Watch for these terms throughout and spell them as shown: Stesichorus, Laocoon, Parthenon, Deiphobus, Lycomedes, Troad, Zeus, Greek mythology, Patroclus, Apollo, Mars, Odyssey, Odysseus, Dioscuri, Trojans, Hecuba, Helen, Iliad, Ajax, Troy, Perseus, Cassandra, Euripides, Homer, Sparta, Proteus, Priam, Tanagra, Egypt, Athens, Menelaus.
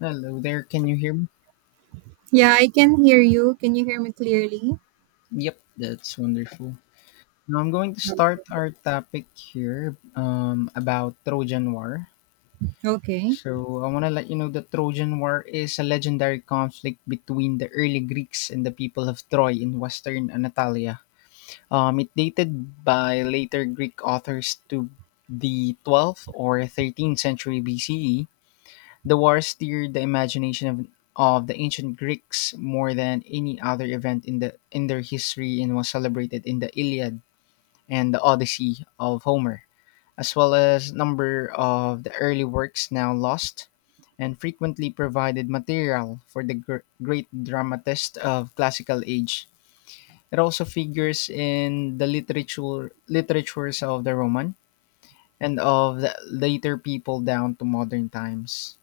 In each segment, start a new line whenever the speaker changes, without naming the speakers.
Hello there, can you hear me?
Yeah, I can hear you. Can you hear me clearly?
Yep, that's wonderful. Now I'm going to start our topic here about Trojan War.
Okay.
So I want to let you know that Trojan War is a legendary conflict between the early Greeks and the people of Troy in western Anatolia. It dated by later Greek authors to the 12th or 13th century BCE. The war stirred the imagination of the ancient Greeks more than any other event in in their history and was celebrated in the Iliad and the Odyssey of Homer, as well as number of the early works now lost and frequently provided material for the great dramatists of classical age. It also figures in the literatures of the Roman and of the later people down to modern times.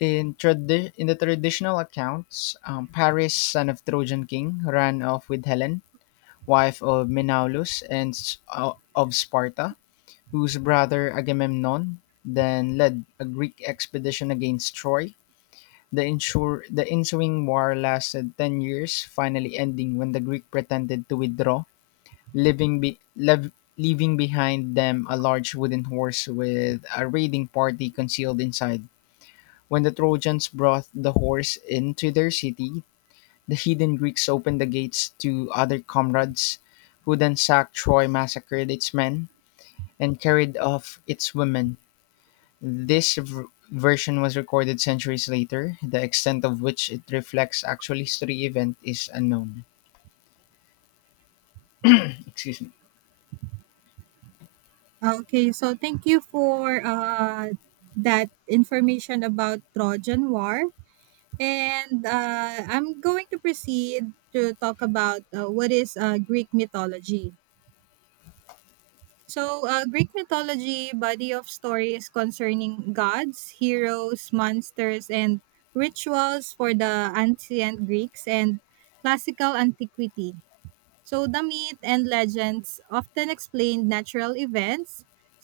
In the traditional accounts, Paris, son of Trojan king, ran off with Helen, wife of Menelaus and of Sparta, whose brother Agamemnon then led a Greek expedition against Troy. The ensuing war lasted 10 years, finally ending when the Greek pretended to withdraw, leaving behind them a large wooden horse with a raiding party concealed inside. When the Trojans brought the horse into their city, the heathen Greeks opened the gates to other comrades, who then sacked Troy, massacred its men, and carried off its women. This v- version was recorded centuries later, the extent of which it reflects actual history event is unknown. Excuse me.
Okay, so thank you for that information about Trojan War, and I'm going to proceed to talk about what is Greek mythology. So, Greek mythology body of stories concerning gods, heroes, monsters, and rituals for the ancient Greeks and classical antiquity. So the myth and legends often explain natural events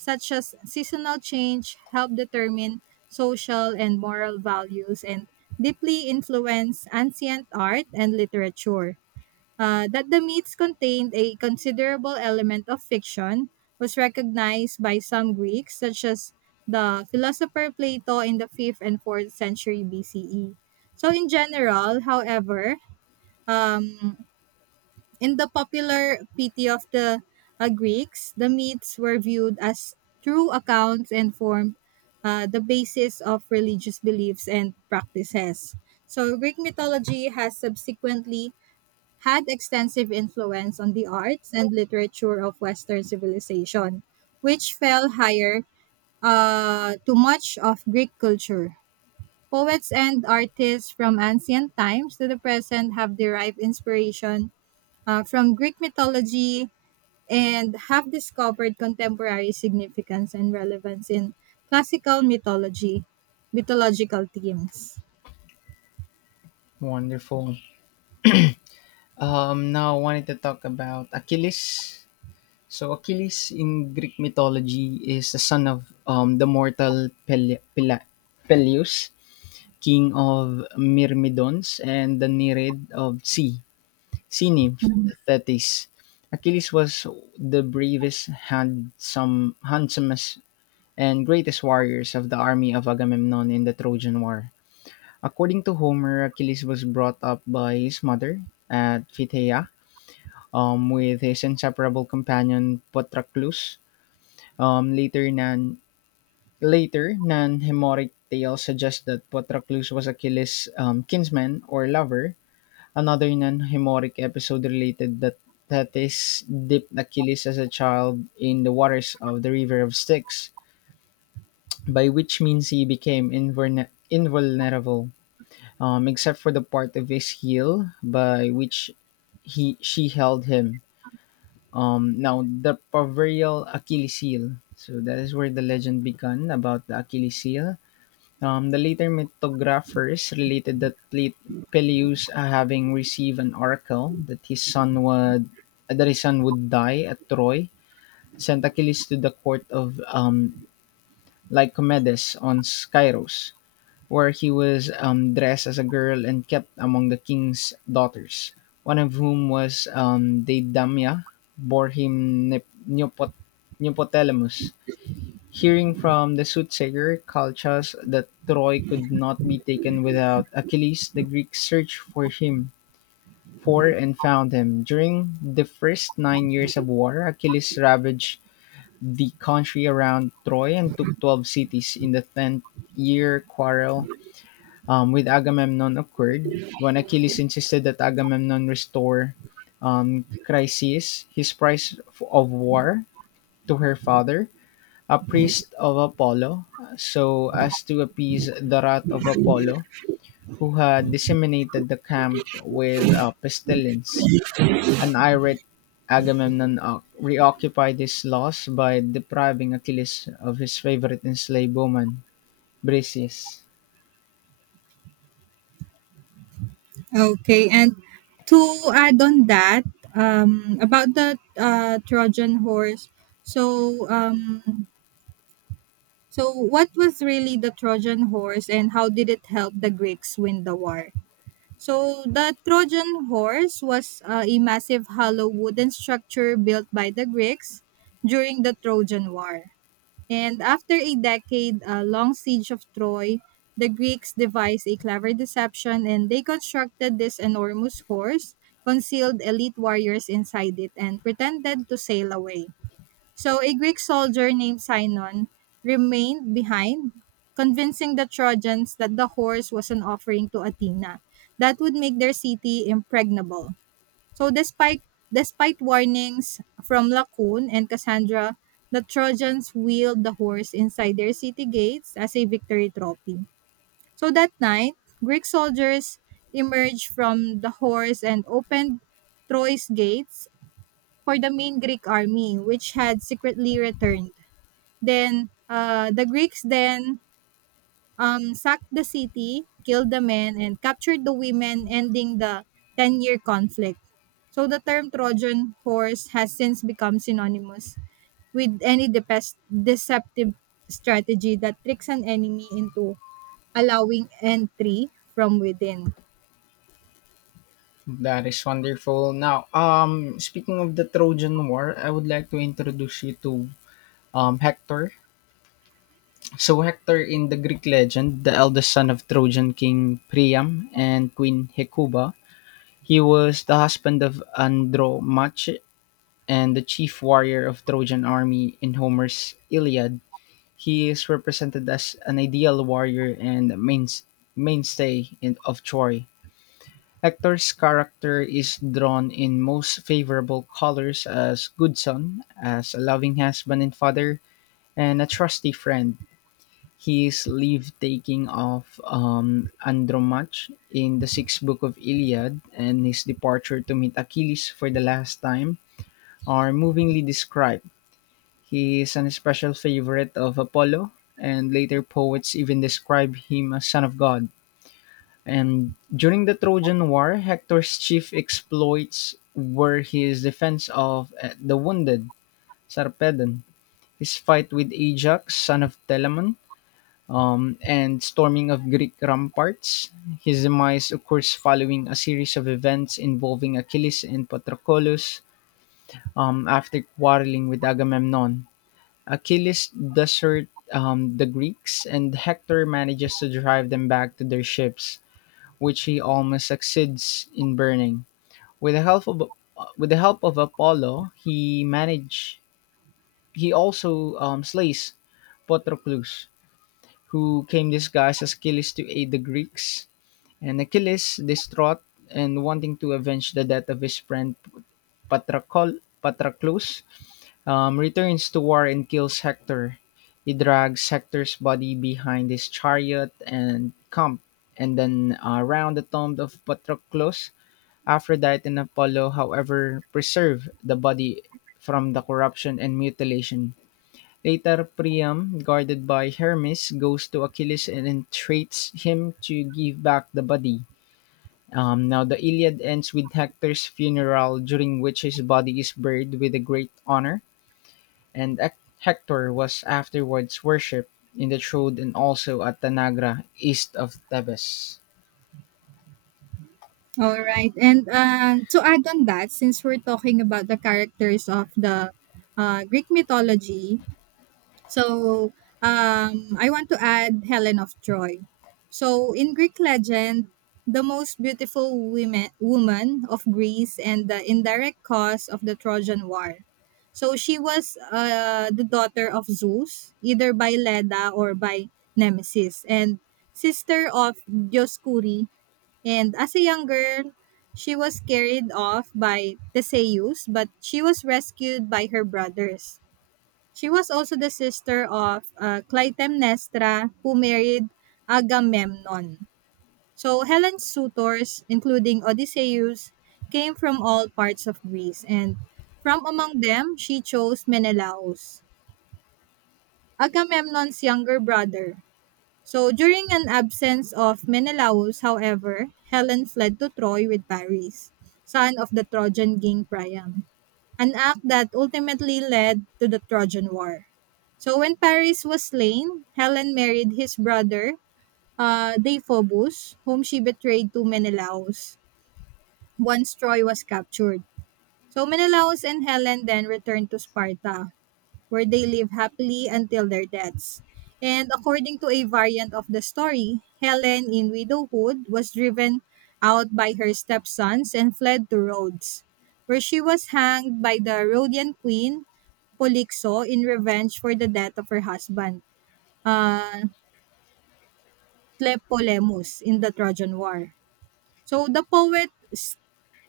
such as seasonal change help determine social and moral values and deeply influence ancient art and literature. That the myths contained a considerable element of fiction was recognized by some Greeks, such as the philosopher Plato in the 5th and 4th century BCE. So, in general, however, um, in the popular piety of the Greeks, the myths were viewed as true accounts and formed the basis of religious beliefs and practices. So, Greek mythology has subsequently had extensive influence on the arts and literature of Western civilization, which fell higher to much of Greek culture. Poets and artists from ancient times to the present have derived inspiration from Greek mythology and have discovered contemporary significance and relevance in classical mythology, mythological themes.
Wonderful. Now I wanted to talk about Achilles. So Achilles in Greek mythology is the son of the mortal Peleus, king of Myrmidons, and the Nereid of sea, sea nymph Thetis. Achilles was the bravest, handsomest, and greatest warriors of the army of Agamemnon in the Trojan War. According to Homer, Achilles was brought up by his mother at Phthia, with his inseparable companion Patroclus. um, later, nan Later non-Homeric tale suggests that Patroclus was Achilles' kinsman or lover. Another non-Homeric episode related that Thetis dipped Achilles as a child in the waters of the river of Styx, by which means he became invulnerable, except for the part of his heel by which he she held him. Now the proverbial Achilles heel. So that is where the legend began about the Achilles heel. The later mythographers related that Peleus, having received an oracle that his son would, that his son would die at Troy, sent Achilles to the court of Lycomedes on Skyros, where he was dressed as a girl and kept among the king's daughters, one of whom was Deidamia, bore him Neopotelamus. Hearing from the soothsayer Calchas that Troy could not be taken without Achilles, the Greeks searched for him for and found him. During the first 9 years of war, Achilles ravaged the country around Troy and took 12 cities. In the 10th year quarrel, with Agamemnon occurred when Achilles insisted that Agamemnon restore Chryseis, his prize of war, to her father, a priest of Apollo, so as to appease the wrath of Apollo, who had disseminated the camp with a pestilence. An irate Agamemnon reoccupied his loss by depriving Achilles of his favorite enslaved woman, Briseis.
Okay, and to add on that, about the Trojan horse. So, so what was really the Trojan horse, and how did it help the Greeks win the war? So the Trojan horse was a massive hollow wooden structure built by the Greeks during the Trojan War. And after a decade long siege of Troy, the Greeks devised a clever deception and they constructed this enormous horse, concealed elite warriors inside it, and pretended to sail away. So a Greek soldier named Sinon remained behind, convincing the Trojans that the horse was an offering to Athena that would make their city impregnable. So despite warnings from Laocoon and Cassandra, the Trojans wheeled the horse inside their city gates as a victory trophy. So that night, Greek soldiers emerged from the horse and opened Troy's gates for the main Greek army, which had secretly returned. Then the Greeks then sacked the city, killed the men, and captured the women, ending the 10-year year conflict. So the term Trojan horse has since become synonymous with any deceptive strategy that tricks an enemy into allowing entry from within.
That is wonderful. Now, speaking of the Trojan War, I would like to introduce you to Hector. So, Hector in the Greek legend, the eldest son of Trojan King Priam and Queen Hecuba, he was the husband of Andromache and the chief warrior of Trojan army in Homer's Iliad. He is represented as an ideal warrior and mainstay of Troy. Hector's character is drawn in most favorable colors as good son, as a loving husband and father, and a trusty friend. He is leave taking of Andromach in the sixth book of Iliad, and his departure to meet Achilles for the last time are movingly described. He is an especial favorite of Apollo, and later poets even describe him as son of God. And during the Trojan War, Hector's chief exploits were his defense of the wounded Sarpedon, his fight with Ajax, son of Telamon, and storming of Greek ramparts. His demise occurs following a series of events involving Achilles and Patroclus, after quarreling with Agamemnon. Achilles deserts the Greeks, and Hector manages to drive them back to their ships which he almost succeeds in burning. With the help of with the help of Apollo, he also slays Patroclus, who came disguised as Achilles to aid the Greeks. And Achilles, distraught and wanting to avenge the death of his friend Patrocol, Patroclus, returns to war and kills Hector. He drags Hector's body behind his chariot and camp, and then around the tomb of Patroclus. Aphrodite and Apollo, however, preserve the body from the corruption and mutilation. Later, Priam, guarded by Hermes, goes to Achilles and entreats him to give back the body. Now, the Iliad ends with Hector's funeral, during which his body is buried with a great honor, and Hector was afterwards worshipped in the Troad and also at Tanagra, east of Thebes.
All right. And to add on that, since we're talking about the characters of the Greek mythology, so um, I want to add Helen of Troy. So in Greek legend, the most beautiful woman of Greece and the indirect cause of the Trojan War. So she was the daughter of Zeus, either by Leda or by Nemesis, and sister of Dioscuri. And as a young girl, she was carried off by Theseus, but she was rescued by her brothers. She was also the sister of Clytemnestra, who married Agamemnon. So Helen's suitors, including Odysseus, came from all parts of Greece, and from among them, she chose Menelaus, Agamemnon's younger brother. So during an absence of Menelaus, however, Helen fled to Troy with Paris, son of the Trojan king Priam, an act that ultimately led to the Trojan War. So when Paris was slain, Helen married his brother, Deiphobus, whom she betrayed to Menelaus once Troy was captured. So Menelaus and Helen then returned to Sparta, where they live happily until their deaths. And according to a variant of the story, Helen in widowhood was driven out by her stepsons and fled to Rhodes, where she was hanged by the Rhodian queen Polixo in revenge for the death of her husband, uh, Tlepolemus, in the Trojan War. So the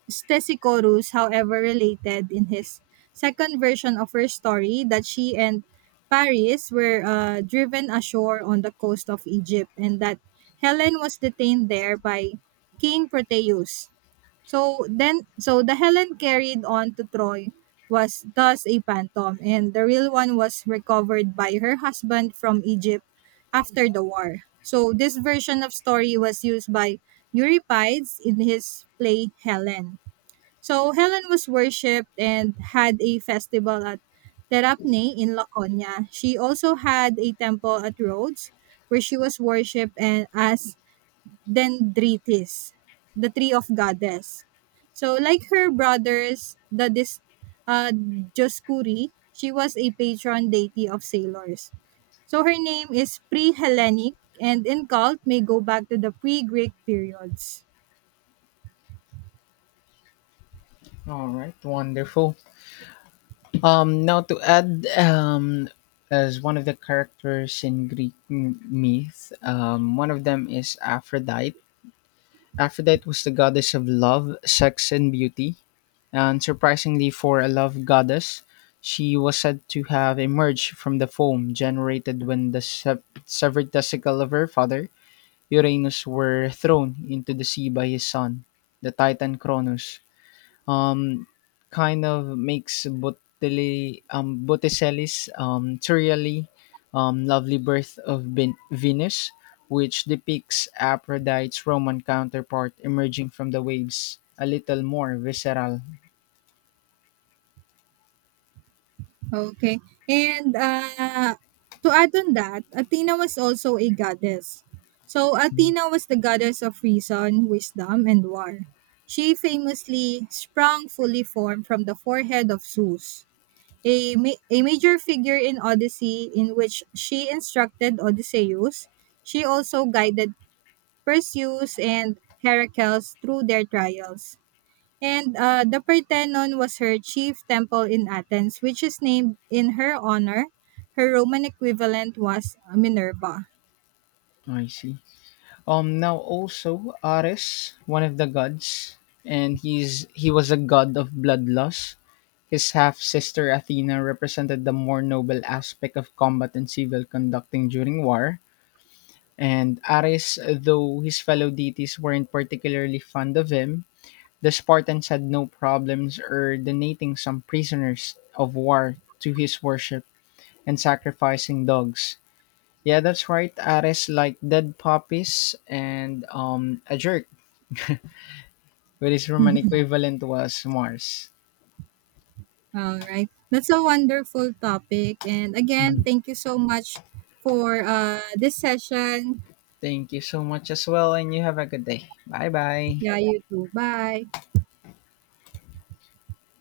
Stesichorus, however, related in his second version of her story that she and Paris were driven ashore on the coast of Egypt and that Helen was detained there by King Proteus. So the Helen carried on to Troy was thus a phantom and the real one was recovered by her husband from Egypt after the war. So this version of story was used by Euripides in his play Helen. So Helen was worshipped and had a festival at Terapne in Laconia. She also had a temple at Rhodes where she was worshipped and as Dendritis, the tree of goddess. So like her brothers, the Dioscuri, she was a patron deity of sailors. So her name is pre-Hellenic and in cult may go back to the pre-Greek periods.
All right, wonderful. Now to add, as one of the characters in Greek myth, one of them is Aphrodite. Aphrodite was the goddess of love, sex, and beauty. And surprisingly, for a love goddess, she was said to have emerged from the foam generated when the severed testicle of her father Uranus were thrown into the sea by his son, the Titan Cronus. um, Kind of makes Botticelli, Botticelli's Turrialli, lovely birth of Venus, which depicts Aphrodite's Roman counterpart emerging from the waves, a little more visceral.
Okay. And, to add on that, Athena was also a goddess. So,
Mhm.
Athena was the goddess of reason, wisdom, and war. She famously sprung fully formed from the forehead of Zeus, a major figure in Odyssey, in which she instructed Odysseus. She also guided Perseus and Heracles through their trials. And the Parthenon was her chief temple in Athens, which is named in her honor. Her Roman equivalent was Minerva.
I see. Now also Ares, one of the gods, and he was a god of bloodlust. His half sister Athena represented the more noble aspect of combat and civil conducting during war. And Ares, though his fellow deities weren't particularly fond of him, the Spartans had no problems donating some prisoners of war to his worship and sacrificing dogs. Yeah, that's right. Ares liked dead puppies and, a jerk, which his Roman equivalent was Mars.
All right. That's a wonderful topic. And again,
Mhm.
thank you so much for this session.
Thank you so much as well, and you have a good day. Bye bye.
Yeah, you too. Bye.